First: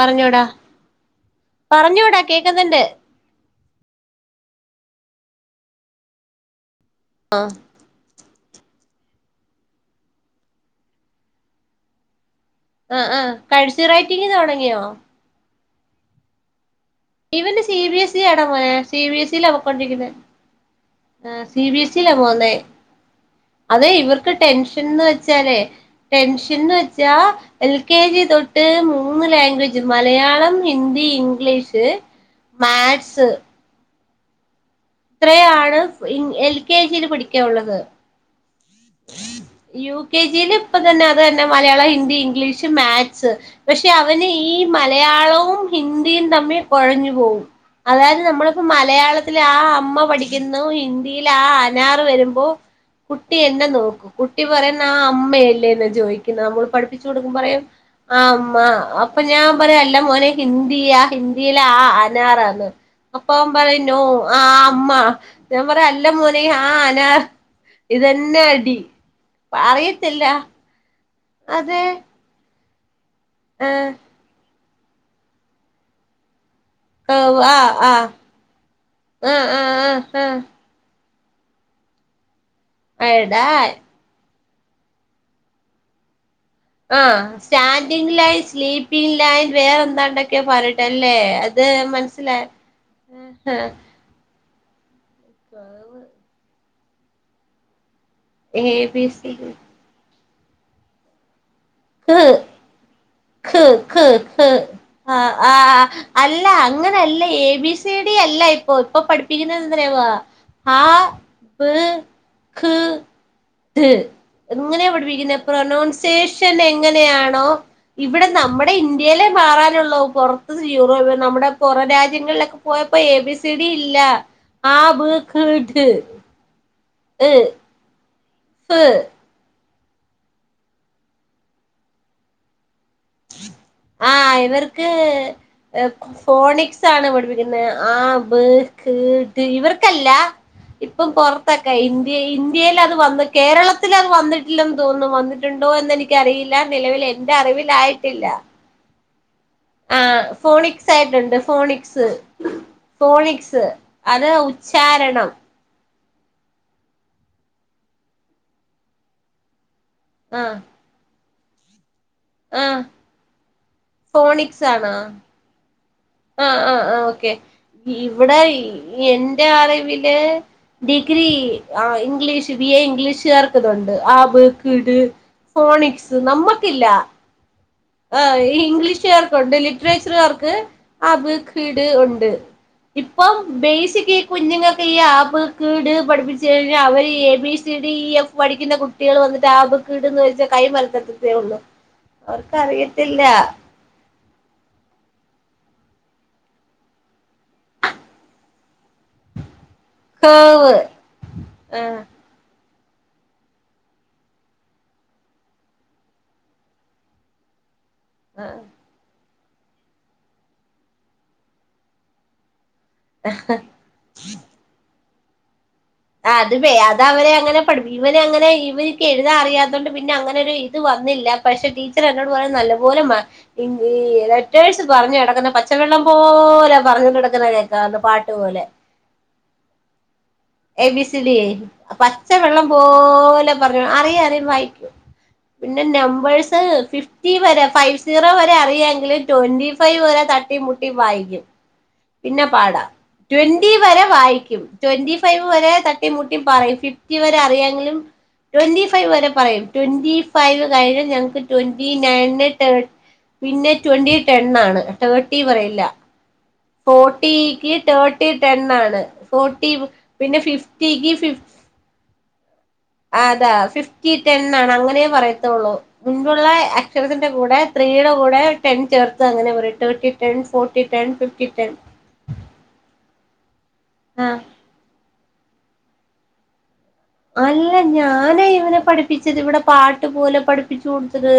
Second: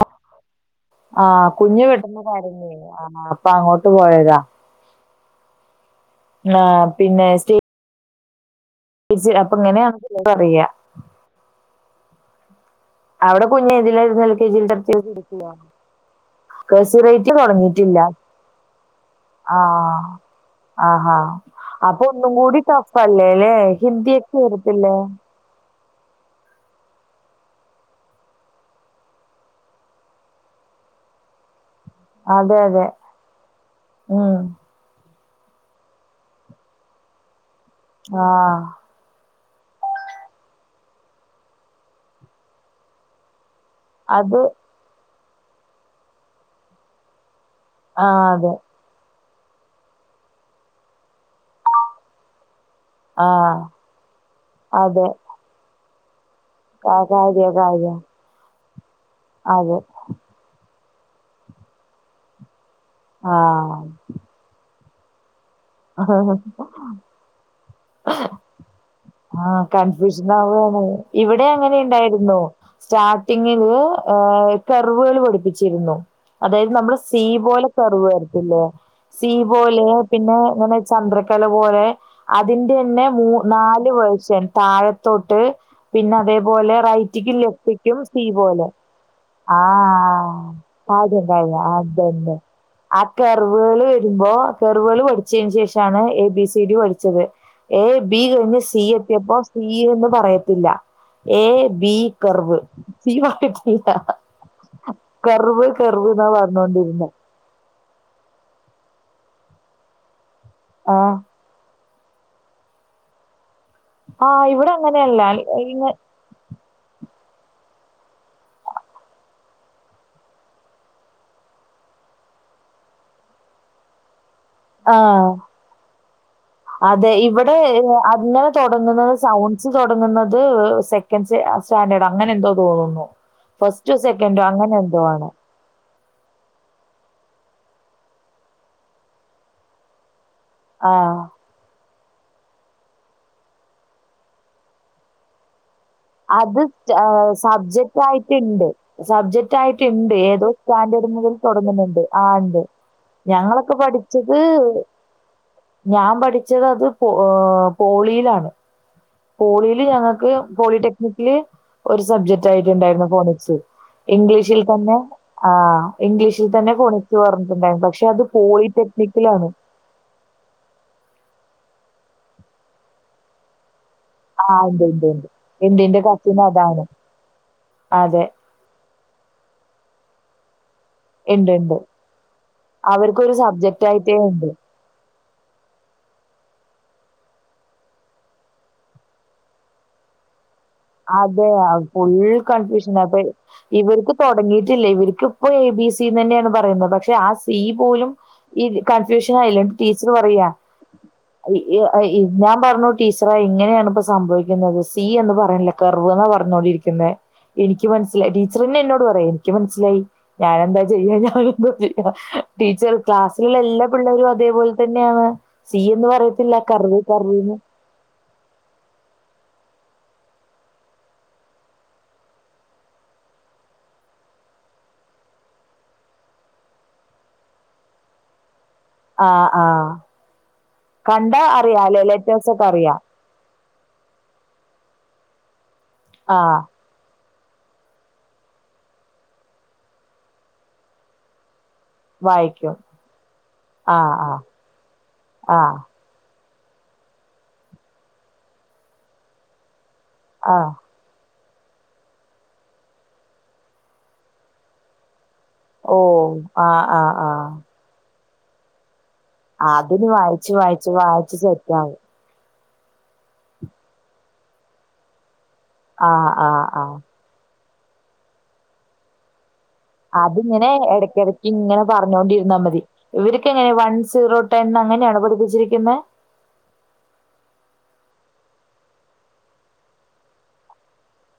അറിഞ്ഞൂടാ. ആ കുഞ്ഞ് പെട്ടന്ന് കരഞ്ഞ് ആ അപ്പ അങ്ങോട്ട് പോയതാ. ആഹ് പിന്നെ സ്റ്റി [unintelligible] അപ്പ ഇങ്ങനെ [unintelligible] അറിയ. ആ ആ അവിടെ കുഞ്ഞ് കഴ്സി എതിലാര്ന്ന് റൈറ്റിംഗ് എൽ കെ ജി തുടങ്ങിയോ [unintelligible] ഇവന് സി ബി എസ് ഇ ആട മോനെ സി ബി എസ് ഇ ലാ ആ പൊക്കൊണ്ടിരിക്കുന്നെ. ആഹാ. ആഹ് സി ബി എസ് അപ്പൊ ഇയിലാ ഒന്നും പോന്നെ, കൂടി ടഫ് അല്ലേ ല്ലേ? അത് ഇവർക്ക് ഹിന്ദിയൊക്കെ വരത്തില്ലേ? ടെൻഷൻന്ന് വെച്ചാലേ ടെൻഷൻന്ന് വെ ച്ച എൽ കെ ജി തൊട്ട് മൂന്ന് ലാംഗ്വേജ് മലയാളം, ഹിന്ദി, ഇംഗ്ലീഷ് അതെ [unintelligible] അതെ. മാത് സ്‌ ഉം ഇത്രയാണ് എൽ കെ ജിയിൽ പഠി ആ യു കെ ജിയില് ഇപ്പ തന്നെ അത് തന്നെ മലയാളം ഹിന്ദി ഇംഗ്ലീഷ് മാക്സ്. പക്ഷെ അവന് അത് ഈ മലയാളവും ഹിന്ദിയും തമ്മിൽ കുഴഞ്ഞു പോവും. ആ അതായത് അതെ. നമ്മളിപ്പോ മലയാള? ആ അമ്മ പഠിക്കുന്നു. ഇന്ദിയിൽ ആ അനാർ വരുമ്പോ ആ കുട്ടി എ നോക്കു കുട്ടി പറയിന്ന ആ അതെ. അമ്മയല്ലേ എന്ന് ചോയി നമ്മൾ കാ പഠിപ്പിച്ചു. കൊടുക്കുമ്പോ കാര്യാ പറയും കാര്യാ. ആ അമ്മ അപ്പൊ ഞാൻ പറയാ അതെ. അല്ല മോനെ ഹിന്ദി ഹി ഹിന്ദിയില ആ ആനാറന്ന് അപ്പൊ ആ. അവൻപറയുനോ ആ അമ്മ ഞാൻ പറയാ അല്ല മോനെ ഹ അനാ ഇതന്നെ പിന്നടി ആഹ് അറയത്തില്ല. കൺഫ്യൂഷൻ ആവാണ് ഇവിടെ അങ്ങനെ ഇണ്ടായിരുന്നു ആ സ്റ്റാർട്ടിങ്ങില് കർവെൾ പടിപ്പിച്ചിരിന്നു. അതായത് നമ്മുടെ സീ ആ പോലെ കറിവ് വരത്തില്ലേ സീ ആ ആ പോലെ ആ ആ പിന്നെ ചന്ദ്രകല പോലെ അതിന്റെഞ്ഞെ മൂ എടാ നാല് വേഷ്യൻ താഴത്തോട്ട് പിന്നെ അതെ പോലെ ആ റൈറ്റിക്കും ലെഫ്റ്റിക്കും സ്റ്റാൻഡിങ് സി ലൈൻ പോലെ സ്ലീപ്പിങ് ലൈൻ ആ വേറെ എന്താണ്ടൊക്കെ പറയട്ടല്ലേ കാര്യം കാര്യ അത് അതന്നെ മനസ്സിലായി ആക്കർവെള് വരുമ്പോ കർവെള് പഠിചെന് ശേഷാണ് എ ബി സി ഡി പഠിച്ചത് ഏ ബി കഴിഞ്ഞ് എ സി ബി എത്തിയപ്പോ സി എന്ന് പറയത്തില്ല ഏ [unintelligible] ആ ആ കർവ് കർവ് എന്നാ അല്ല പറഞ്ഞോണ്ടിരുന്നെ അങ്ങനെല്ല എ ബി അല്ല ഇപ്പൊ ഇപ്പൊ പഠിപ്പിക്കുന്നത് എവാ ആ ആഹ് [unintelligible] ആഹ് ഇവിടെ ഇങ്ങനെ അങ്ങനെയല്ല പഠിപ്പിക്കുന്നെ ഇങ്ങ പ്രൊനൗൺസേഷൻ ഇങ്ങനെയാണോ ഇവിടെ നമ്മുടെ ഇന്ത്യയിലെ മാറാനൊള്ളൂ പൊറത്ത് യൂറോ നമ്മുടെ പുറ രാജ്യങ്ങളിലൊക്കെ പോയപ്പോ എ ബി സി ഡി ഇല്ല ആ ബ് ഖ് ട് അതെ യ് ഇവിടെ അങ്ങനെ ഫ് തൊടങ്ങ്ന്നത് സൗണ്ട്സ് തൊടങ്ങ്ന്നത് സെക്കൻഡ് സ്റ്റാൻഡേർഡ് അങ്ങനെ എന്തോ തോന്നുന്നു ഫസ്റ്റ് ആ സെക്കന്റോ അങ്ങനെ ഇവർക്ക് എന്തോ ആണ് ഫോണിക്സ് ആണ് പഠിപ്പിക്കുന്നത് ആ ബ് ക്ക് ഇവർക്കല്ല ഇപ്പം ആഹ് പൊറത്തൊക്കെ ഇ ഇന്ത്യയിൽ അത് വന്ന് കേരളത്തിൽ അത് വന്നിട്ടില്ലെന്ന് തോന്നുന്നു വന്നിട്ടുണ്ട് ഉണ്ടോ എനിക്കറിയില്ല നിലവിൽ എന്റെ അറിവിൽ ആയി ണ്ട് സബ്ജക്റ്റ് ആയിട്ടിണ്ട് ഏതോ ഫോണിക്സ് സ്റ്റാൻഡേർഡ് മുതൽ ആയിട്ടുണ്ട് തുടങ്ങ്ന്നിണ്ട് ഫോണിക്സ് ആ ഇണ്ട് ഫോണിക്സ് ഞങ്ങളൊക്കെ അത് പഠിച്ചത് ഉച്ചാരണം ഞാൻ പഠിച്ചത് അത് പോ പോളിയിലാണ് പോളിൽ ഞങ്ങക്ക് ആ പോളിടെക്നിക്കില് ഒരു സബ്ജക്ട് ആ ആയിട്ടുണ്ടായിരുന്നു ഫോണിക്സ് ഇംഗ്ലീഷിൽ ഫോണിക്സ് ആണോ തന്നെ ആ ഇംഗ്ലീഷിൽ ആ തന്നെ ആ ആ ഫോണിക്സ് ഓക്കെ പറഞ്ഞിട്ടിണ്ടര് പക്ഷെ അത് ഇവിടെ എന്റെ പോളിടെക്നിക്കിലാണ് അറിവില് ഡിഗ്രി ആ ഇംഗ്ലീഷ് ബി എ ഇംഗ്ലീഷ് കാർക്ക് ഉണ്ട് ആബ് ആഹ് ഇണ്ട് കീട് ഇണ്ട് ഇണ്ട്. ഇണ്ട് ഇന്റെ ഫോണിക്സ് കസിന് അതാണ്. നമ്മക്കില്ല. ആ അതെ. ഇംഗ്ലീഷ്കാർക്കുണ്ട് ലിറ്ററേച്ചർുകാർക്ക്. അബ് ഇണ്ട് ഇണ്ട്. കീട് ഉണ്ട് ഇപ്പം അവർക്കൊരു സബ്ജക്റ്റ് ബേസിക് ആയിട്ടേ ഈ ഇണ്ട്. കുഞ്ഞുങ്ങൾക്ക ആ, ഇ ട് കേട് പഠിപ്പിച്ചച്ച് കഴിഞ്ഞാൽ അവര് A B C D E F പഠിക്കുന്ന കുട്ടികൾ വന്ന് അബ് ക്ട് കന്ന് ചോയി ചാൽ അതെ ഫുൾക്ക് അവർക്കറിയത്തില്ല [inaudible] ഇവർക്ക് തുടങ്ങിയിട്ടില്ല ഇവർക്ക് ഇപ്പോ എ, ബി, സി സി തന്നെയാണ് പറയുന്നത് പക്ഷെ ആ സി പോലും ഈ കൺഫ്യൂഷൻ ആയില്ല ടീച്ചർ പറയാ ഹേവ് അ ഇ ആഹ് യ് ഞാൻ പറഞ്ഞോ ടീച്ചറ ഇങ്ങനെയാണ് ഇപ്പ സംഭവിക്കുന്നത് സി എന്ന് പറയുന്നില്ല കർവ് എന്ന പറഞ്ഞോണ്ടിരിക്കുന്നത് എനിക്ക് എനിക്ക് മനസ്സിലായി ആഹ് ടീച്ചർന്നെ എന്നോട് പറയാ എനിക്ക് മനസ്സിലായി ഞാന എന്താ ചെയ്യാ ഞൻ എന്താ ചെയ്യ ടീച്ചർ ക്ലാസ്സിലുള്ള എല്ലാ പിള്ളേരും അതേപോലെ തന്നെയാണ്. സി എന്ന് ആ അത് പറയത്തില്ല വേ കർവ് അത അവരെ കർവ്ന്ന്. അങ്ങനെ പഠ ഇവന അങ്ങനെ ഇവനിക്ക് എഴതാ അറിയാത്ത പിന്നെ അങ്ങനെ ഒരു ഇത് വന്നില്ല പക്ഷെ ടീച്ചർ എന്നോട് പറയാ നല്ല പോലെറ്റ പറഞ്ഞു കിക്കുന്നെ പച്ചവെള്ളം പോല പറഞ്ഞോണ്ട്ടക്കുന്നക്കാന്ന് പാട്ട്പലെ ആ ആ എ ബിസി ഡി അ പച്ച വെള്ളം അറിയാ. പോലെ പറഞ്ഞു അറിയ അറിയും വായിക്കും. പിന്നെ ആഹ് നമ്പേഴ്സ് ഫിഫ് വ ഫൈവ് സീറോ വരെ അറിയാെങ്കിലും ട്വന്റി ഫൈവ് വരെ തട്ടി മുട്ടി വായിക്കും. പിന്നെ വായിക്കും പാടാ ട്വന്റി വരെ ആഹ് ആഹ് വായിക്കും ട്വന്റി ഫൈവ് വരെ ആഹ് തട്ടി മുട്ടി പറ ഫിഫ്റ്റി വരെ അറിയാെങ്കിലും ട്വന്റി ഫൈവ് വരെ പറയും. ട്വന്റി ഫൈവ് ആഹ് കഴിഞ്ഞൽ ഞങ്ങക്ക് ട്വന്റി നയന് തേ പിന്നെ ട്വന്റി ട്ടൺ ആണ് ട്ടേർ - - പറയില്ല ഓ ആഹ് ആഹ് ആഹ് ഫോർട്ടിക്ക് തേർട്ടി ടെണ് ഫോർട്ടി അതിന് പിന്നെ വായിച്ച് വായിച്ച് ഫിഫ്റ്റിക്ക് വായിച്ച് ഫിഫ് സെറ്റാവും ആ അതാ ഫിഫ്റ്റി ടെൻ ആണ് അങ്ങനേ പറയത്തുള്ളൂ ആഹ് മുൻപുള്ള ആഹ് ആഹ് അക്ഷരത്തിന്റെ കൂടെ ത്രീയുടെ കൂടെ ടെൻ ചേർത്ത് അങ്ങനെ പറയ അതിങ്ങനെ ഇടക്കിടയ്ക്ക് ഇങ്ങനെ പറഞ്ഞോണ്ടിരുന്നാൽ മതി ഇവർക്കെ എങ്ങനെ ആ സീറോ ടെൻ അങ്ങനെയാണ് പഠിപ്പിച്ചിരിക്കുന്നത്. അല്ല ഞാനേ ഇവനെ പഠിപ്പിച്ചത് ഇവിടെ പാട്ട്പലെ പഠിപ്പിച്ചു കൊടുത്തത്.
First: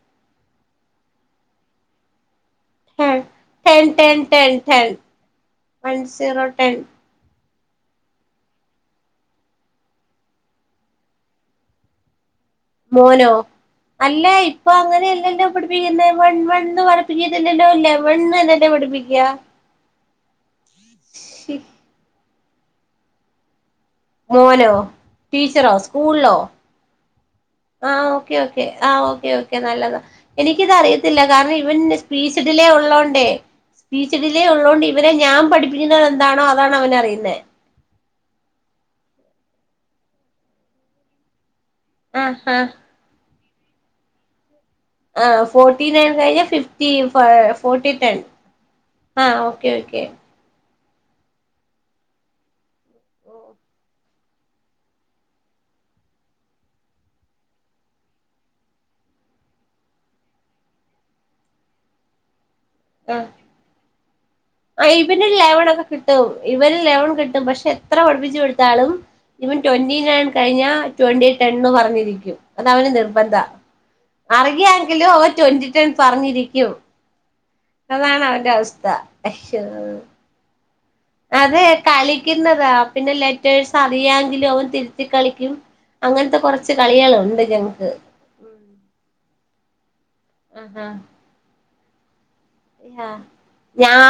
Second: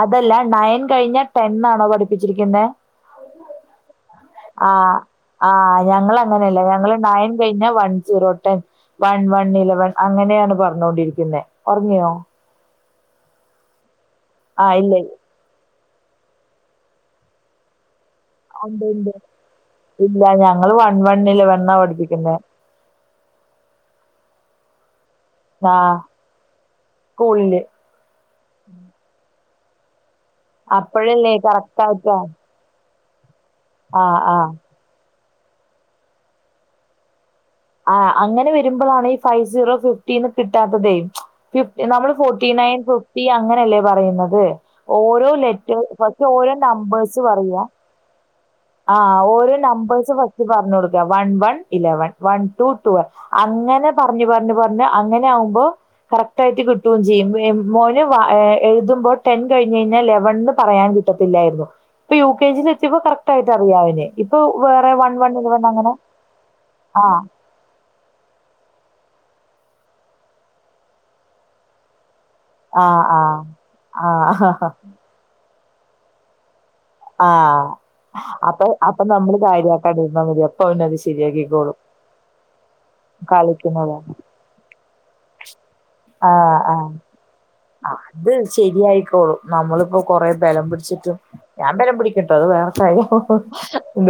അതല്ല നയൻ കഴിഞ്ഞ ടെന്ന ആണോ പഠിപ്പിച്ചിരിക്കുന്നത്. ഹേ ടെൻ ടെൻ ടെൻ ആ ടെൻ ആ് വൺ ഞങ്ങൾ സീറോ അങ്ങനെല്ല ടെൻ ഞങ്ങ നായൻ കയ്ഞ്ഞാവൺ zero ten one one eleven അങ്ങനെയാണ് പറഞ്ഞോൊണ്ടിരിക്കുന്നത് ഉറങ്ങിയോ? മോനോ അല്ല ഇപ്പൊ ആഹ് ഇല്ല അങ്ങനെല്ല ലോ പിന്നെ മെൺ വൺ വൺ പടിപ്പിച്ചിട്ടില്ലല്ലോ ല്ലേ ഓ ണ്ട് ണ്ട് ഇല്ല ഞങ്ങള് വൺ വണ്ണില് വണ്ണാ പഠിപ്പിക്കണ്ടേ പ മോനോ ടീച്ചറോ ആഹ് സ്കൂളിലോ? സ്കൂളില് ആഹ് ഓക്കെ ഓക്കെ ആഹ് ഓക്കെ ഓക്കെ നല്ലതാ എനിക്കിത് അറിയത്തില്ല അപ്പഴല്ലേ കാരണം ഇവൻ കറക്റ്റ് ആയിട്ടാ സ്പീച്ചഡിലേ ഉള്ളോണ്ടേ ആഹ് സ്പീച്ചഡിലെ ആഹ് ഉള്ളതോണ്ട് ഇവരെ ഞാൻ പഠിപ്പിക്കുന്നത് എന്താണോ അതാണ് അവൻ അറിയുന്നത് ആ അങ്ങനെ വരുമ്പോഴാണ് ഈ ഫൈവ് സീറോ ഫിഫ്റ്റിന്ന് കിട്ടാത്ത തേ ഫിഫ് നമ്മൾ ആഹ് ഫോർട്ടി ആഹ് നയൻ ഫിഫ്റ്റി അങ്ങനെയല്ലേ പറയുന്നത്. ഓരോ ആഹ് ഫോർട്ടി ലെറ്റേഴസ് നയൻ പക്ഷെ കഴിഞ്ഞ ഓരോ ഫിഫ്റ്റി നമ്പേഴ്സ് പറയാ ഫോർട്ടി ടെൻ ആഹ ആഹ് ഓരോ ഓക്കെ ഓക്കെ നമ്പേഴ് പസ്റ്റ് പ പറഞ്ഞ കൊടുക്ക one one eleven one two two അങ്ങനെ പറഞ്ഞഞ് പറഞ്ഞഞ് പറഞ്ഞഞ് അങ്ങനെ ആവുമ്പോ കറക്റ്റ് ആയിട്ട് കിട്ടുകയും ചെയ്യും മോന് എഴുതുമോ ടെൻ കഴിഞ്ഞ കഴിഞ്ഞാൽ ലെവൻ പറയാൻ ക കിട്ടത്തില്ലായിരുന്നു ഇ യു കെ ജ എത്തിപ്പോ കറക്റ്റ്യിയി് അറിയാനെ ആ ഇവന് ലെവണൊക്കെ കിട്ടും ഇവന് ആ ലെവൺ കിട്ടും പക്ഷെ എത്ര പഠപ്പിച്ചു കൊടുത്തളും ഇപ്പം ട്വന്റി നയൻ കഴിഞ്ഞാ ട്വന്റി ടെൻന്ന് പറഞ്ഞിരിക്കും. അത ആ അവന് ആ നിർബന്ധ ആ അറിയാെങ്കിലും അവ ട്വന്റി ട്വൻ പറഞ്ഞിരിക്കും. ആഹ അതാണ് അവന്റെ അപ്പൊ അപ്പൊ നമ്മള് കാര്യമാകണ്ടിരുന്നാൽ മതി അവനത് അതെ ശരിയാക്കിക്കോളും കളിക്കുന്നതാ പിന്നെ ലെറ്റേഴ്സ് കളിക്കുന്നത് അറിയാങ്കിലും അവൻ തിരുത്തി കളിക്കും. അങ്ങനത്തെ ആഹ കൊറച്ച് കളികളുണ്ട് ഞങ്ങക്ക് ആഹ അത് ശരിയായിക്കോളൂ. നമ്മള്പ്പോ കൊറേ ബലം പിടിച്ചിട്ടും ഞാൻ ബലം പിടി അ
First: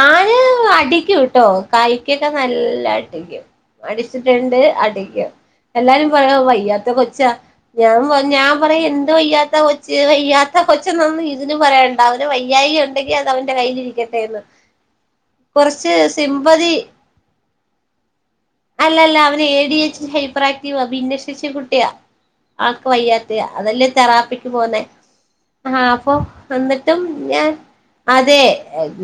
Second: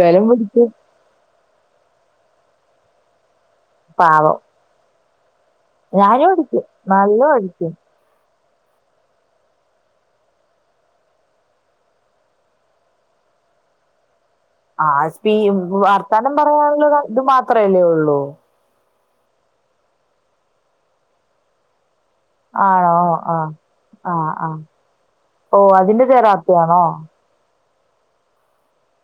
ബലം പിടിക്കും അടിക്കുട്ടോ കായ്ക് നല്ലടിക്കും. പാവം അടിച്ചിട്ടുണ്ട് അടികും എല്ലാരും ഞാനും പറയ അത് അടിക്കും വയ്യാത്ത കൊച്ചാ നല്ലോം അടിക്കും ഞാൻ പർഞ് ഞാൻ പറയാ എന്ത് വയ്യാത്ത കൊച്ച് വയ്യാത്ത കൊചെന്ന് ഒന്നും ഇതിന് പറയണ്ട അവന് വയ്യായി ഉണ്ടെങ്കിൽ അവന്റെ കയ്യിലിരിക്കട്ടെന്ന്. ആ സ്പ കൊറച്ച് വർത്താനം സിമ്പതി പറയാനുള്ള ഒര് ഇത് മാത്രല്ലേ ഉള്ളൂ. അല്ലല്ല അവന A D H hyper Activa ഭന്ന ഷേശി കുട്ടിയാ. ആക്ക് ആണോ വയ്യാത്ത ആഹ് അതെല്ലേ ആഹ് തെറാപ്പിക്ക് ആഹ് പോവുന്നെ. ഓ ആഹ അതിന്റെ അപ്പൊ തെറാപ്പിയാണോ എന്നിട്ടും ഞാ ആ അതെ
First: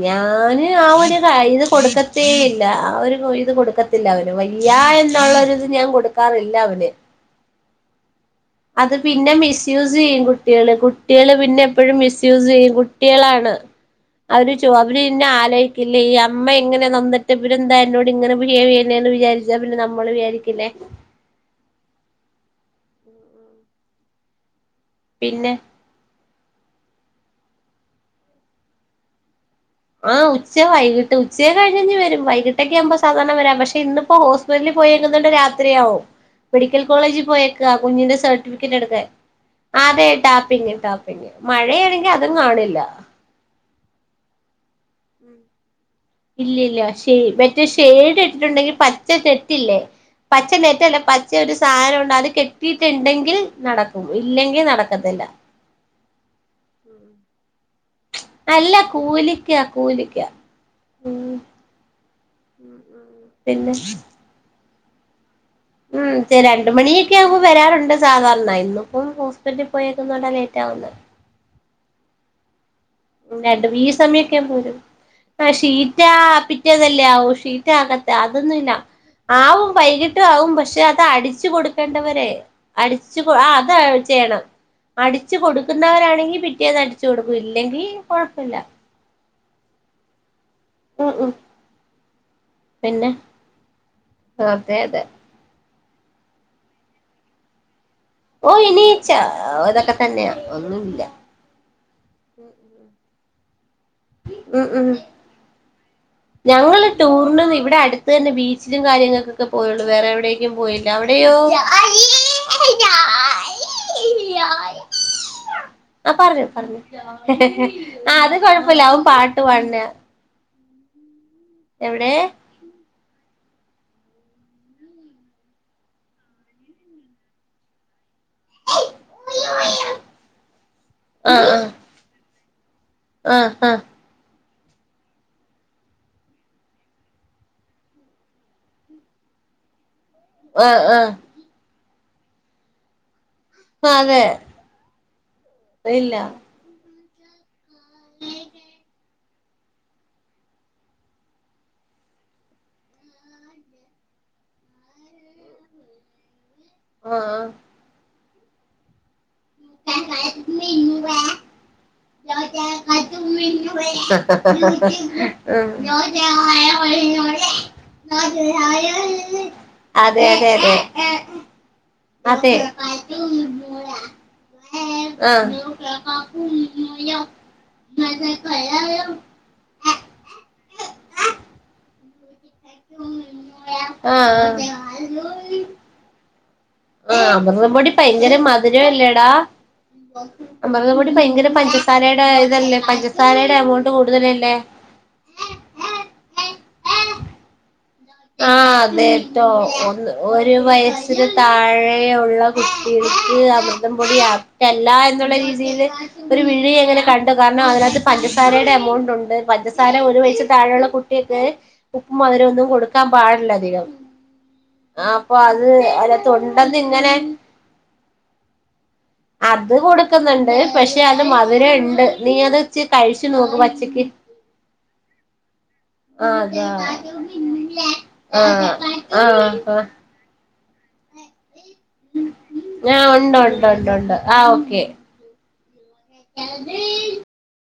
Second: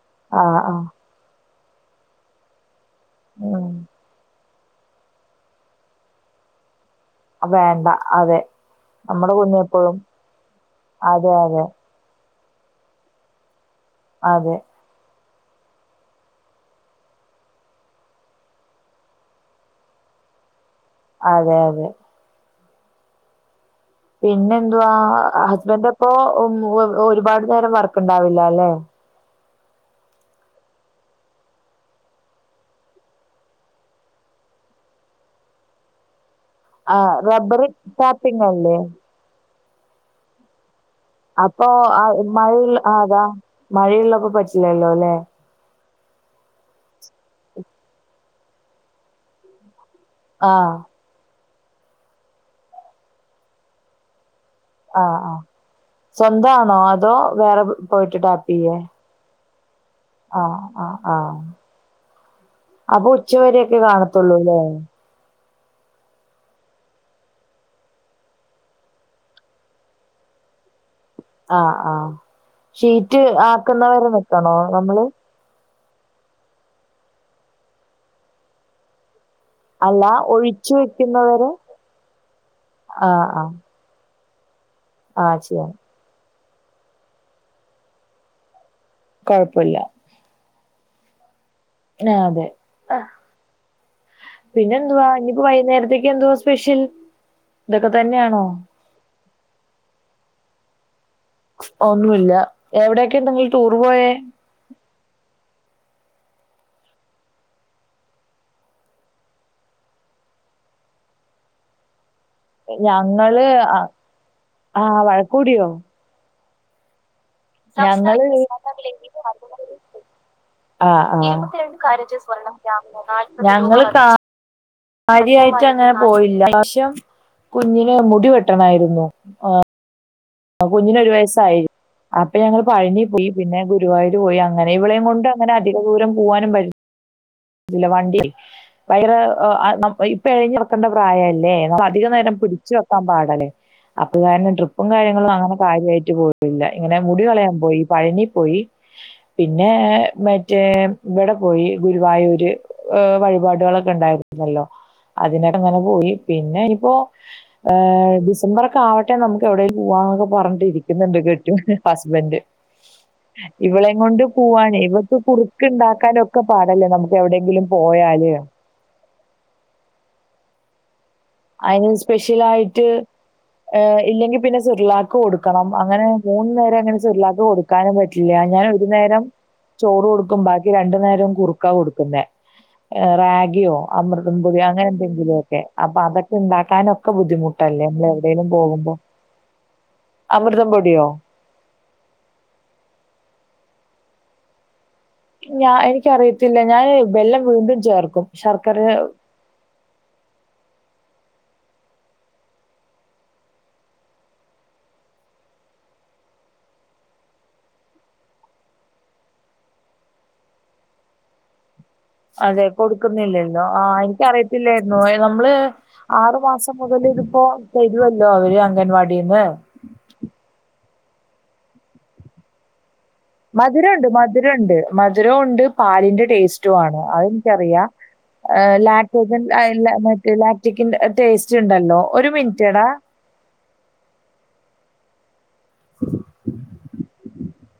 ഞൻ ആഹ് ആഹ് ആ ഒരു ഇത് കൊടുക്കത്തേ ഇല്ല. അവർ പോയി ഇത് ഉം കൊടുക്കത്തില്ല അവന് വയ്യാ എന്നുള്ളൊരു ഇത് ഞാൻ കൊടുക്കാറില്ല അവന്. വേണ്ട അതെ. അത് പിന്നെ നമ്മുടെ മിസ്യൂസ്സ് കുഞ്ഞെപ്പോഴും ചെയ്യും കുട്ടികള് അതെ കുട്ടികള് പിന്നെ അതെ എപ്പോഴും മിസ് സുസെയ്യും കുട്ടികളാണ് അവര് അതെ ചോ അവര് പിന്നെ ആലോചിക്കില്ലെ ഈ അമ്മ എങ്ങനെ നൊന്തിട്ട് പിന്നെ എന്താ എന്നോട് ഇങ്ങനെ ബിഹേവ് ചെയ്യനേ വിചാരിച്ചാ പിന്നെ നമ്മള് രിക്കില്ലേ. അതെ അതെ. പിനദ്വാ പിന്നെ ഹസ്ബൻഡ ഇപ്പോ [inaudible] ഒരുപാട് നേരം വർക്ക് ഉണ്ടാവില്ല അല്ലെ? ആഹ് ഉച്ച വൈകിട്ട് ഉച്ച കഴിഞ് വരും വൈകിട്ടൊക്കെ ആഗുമ്പോ സാധാരണ വരാം പക്ഷെ ഇന്നിപ്പോ ഹോസ്പിറ്റലി പോയേക്കണ്ട് രാത്രിആവും മെഡിക്കൽ ആ കോളേജിൽ റബ്ബർ പോയേക്ക കുഞ്ഞിന്റെ ടാപ്പിംഗ് അല്ലേ സർട്ടിഫിക്കറ്റ് എടുകാണാ. അതെ ട്ടാപിംഗ് ട്ടാ. അപ്പൊ ആ മഴയുള്ള ആ അതാ മഴയുള്ളൊപ്പൊ പറ്റില്ലല്ലോ ല്ലെ. ഇല്ലല്ല ശെരി മറ്റേ ഷെയഡ് ഇട്ടിട്ടുണ്ടെങ്കിൽ പച്ച തെട്ടില്ലേ പച്ച ആഹ് നെറ്റ അല്ല പച്ച ഒരു സാനം ഉണ്ട് അത് കിട്ടിട്ടുണ്ടെങ്കിൽ നടക്കും. ഇല്ലെങ്കിൽ നടക്കത്തില്ല. സ്വന്ത ആണോ അതോ വേറെ അല്ല പോയിട്ടിട്ടായെ. കൂലിക്കാ കൂലിക്കാ ആഹ ആഹ് ഉം ആഹ് അപ്പൊ ഉച്ചവരൊക്കെ പിന്നെ കാണത്തുള്ളൂല്ലേ. ഉം രണ്ട് മണിയൊക്കെയാവുമ്പോ വരാറുണ്ട് സാധാരണ ഇന്ന്പ്പം ഹോസ്പിറ്റലിൽ പോയേക്നോണ്ട ലേറ്റ് ആവുന്നെ ആ ആ ഷീറ്റ് രണ്ട് ഈ ആക്കുന്നവരെ നിക്കണോ നമ്മള്. പിറ്റ പിറ്റേതല്ലേ ആവൂ ഷീറ്റ ആകത്ത അതൊന്നുല്ല. ആവും അല്ല വൈകിട്ടും ആവും ഒഴിച്ചു പക്ഷെ അത് അടിച്ചു വെക്കുന്നവരെ കൊടുക്കേണ്ടവരെ ആഹ് അടിച്ചുകൊ ആ ആഹ് അത് ചെയ്യണം. അടിച്ചു ആഹ് ചെയ്യാം കൊടുക്കുന്നവരാണെങ്കി പിറ്റേത് അടിച്ചു കൊടുക്കും ഇല്ലെങ്കിൽ കൊഴപ്പല്ല. കുഴപൊല്ല. ഉം ഉം. നാബെ ആ. പിന്നെ അതെ അതെ പിന്നെന്തുവാ ഇനിപ്പോ വൈയ്ന്നേരത്തേക്ക് എന്തുവാ സ്പെഷ്യൽ. ഇതൊക്കെ തന്നെയാണോ ഓ ഇനീച്ച ഇതൊക്കെ തന്നെയാ ഒന്നുല്ല. ഒന്നുല്ല എവിടെക്കെ നിങ്ങള്ൾ ടൂറ് പോയെ. ഉം ഉം ഞങ്ങള് ടൂറിനും ഇവിടെ അടുത്തന്നെ ബീച്ചിലും കാര്യങ്ങൾക്കൊക്കെ പോയുള്ളൂ വേറെ എവിടേക്കും പോയില്ല അവിടെ യോ. ഞങ്ങള് ആ ആ വഴക്കൂടിയോ? പറ ആ ഞങ്ങള് അത് കൊഴപ്പില്ല അവൻ പാട്ട് പാട്ണയാ ആ ആ ഞങ്ങള് കാ ര്യയായിട്ട് അങ്ങനെ പോയില്ല പ്രാശ്യം കുഞ്ഞിനെ ടി വെട്ടണായിരുന്നു ആ ആ കുഞ്ഞിനൊരു ആ വയസായി അപ്പൊ ഞങ്ങള് പഴനി പോയി ആ പിന്നെ ആ ആ ഗുരുവായൂര് പോയി അങ്ങനെ ഇവളേം കൊണ്ട് അങ്ങനെ അധിക ദൂരം പോവാനും പറ്റു ല്ല വണ്ടി പയ്ങ്കര പെഴഞ്ഞ് ആ ക്കേണ്ട ആ പ്രായല്ലേ പ്പ അധിക നേരം പിടിച്ച് വെക്കാൻ പാടല്ലേ അപ്പൊ അതെ കാരണം ട്രിപ്പൊ ന്ന്വങ്ങനെ കാര്യയിട്ട് ഇല്ല പോവല് [unintelligible] അങ്ങനെ മുടികളയാൻ പോയി പഴനി പോയി പിന്നെ മറ്റേ ഇവിടെ പോയി ഗുരുവായൂര് വഴിപാടുകളൊക്കെ ഉണ്ടായിരുന്നല്ലോ അതിനൊക്കങ്ങനെ പോയി പിന്നെ പിന്ന ഇപ്പോ ആ ആ ഡിസംബർക്കെ ആവട്ടെ നമുക്ക് എവിടെ പൂവാന്നക്ക പറഞ്ഞിരിക്കുന്നുണ്ട് കെട്ടിയോൻ ഹസ് ബന്റ്. ഇവളെങ്കൊണ്ട് പോവാനെ ഇവക്ക് കുറുക്ക്ണ്ടാക്കാനൊക്കെ പാടല്ലേ നമ്മ എവിടെയെങ്കിലും പോയാല് അതെ അതെ അതെ അയ്ന് സ്പെഷ്യലായിട്ട് ഇല്ലെങ്കി പിന്നെ സിർളാക്ക് കൊടുക്കണം അങ്ങനെ മൂ ന്നേരങ്ങനെ അതെ ആ സിർളാക്ക് കൊടുക്കാനും പറ്റില്ല്യ ഞാൻ ഒരു നേരം ചോറ് കൊടുക്കും ബാക്കി രണ്ടു നേരവും കുറുക്കാ കൊടുക്കുന്നേ റാഗിയോ അമൃതം പൊടിയോ ആഹ് അങ്ങനെ എന്തെങ്കിലുവൊക്കെ അപ്പൊ അതൊക്കെ ഇണ്ടാക്ക ആ അമൃതംപൊടി പയങ്കര പോകുമ്പോ മധുരവല്ലേടാ അമൃതം പൊടി പയ്ങ്കര പഞ്ചസാരേടെ ഇതല്ലേ പഞ്ചസാരേടെ എമൗണ്ട് കൂടുതലല്ലേ ഞാ എനിക്കറിയത്തില്ല ഞാന് ബെല്ലം [unintelligible] ആ അതെ ട്ടോ ഒന്ന് ഒരു വയസി ന് താഴെ ഒള്ള കുട്ടികൾക്ക് അമൃതം പൊടി ആപ്റ്റല്ല എന്നൊള്ള രീതിയില് ഒരു വിഴി ഇങ്ങനെ കണ്ടു കാരണം അതിനകത്ത് പഞ്ചസാരേടെ എമൗണ്ട് ഒണ്ട് പഞ്ചസാര ഒരു വൈസ് താഴോ ഉപ്പും മധരൊന്നും അതെ കൊടുക്ക [unintelligible] ക്കാമ്പാടില്ല കൊടുക്കുന്നില്ലല്ലോ ആ അധികം എനിക്കറിയത്തില്ലായിരുന്നു ആ ഏ, അപ്പൊ നമ്മള് അത് ആറു മാസം മുതൽ അതിനാത്തൊണ്ടന്ന്ങ്ങനെ ഇതിപ്പോ തരുമല്ലോ അവര് അംഗൻവാടിന്ന് അത് കൊടുക്കുന്നുണ്ട് പക്ഷെ അത് മധുരംണ്ട് നീ അത്ച്ചി മധുരണ്ട് മധുരണ്ട് മധുരോണ്ട് പാലിന്റെ ആ അതാ ടേസ്റ്റു ആണ് അതെനിക്കറിയാം ആ യാ ആ ലാക്ടൊജൻ ആ [unintelligible] ച്ണ്ടല്ലോ ഒരു മിനിറ്റ്ടാ ആ ഉണ്ട് ഉണ്ട് ഉണ്ട് ഉണ്ട് ആ ഓക്കെ [unintelligible]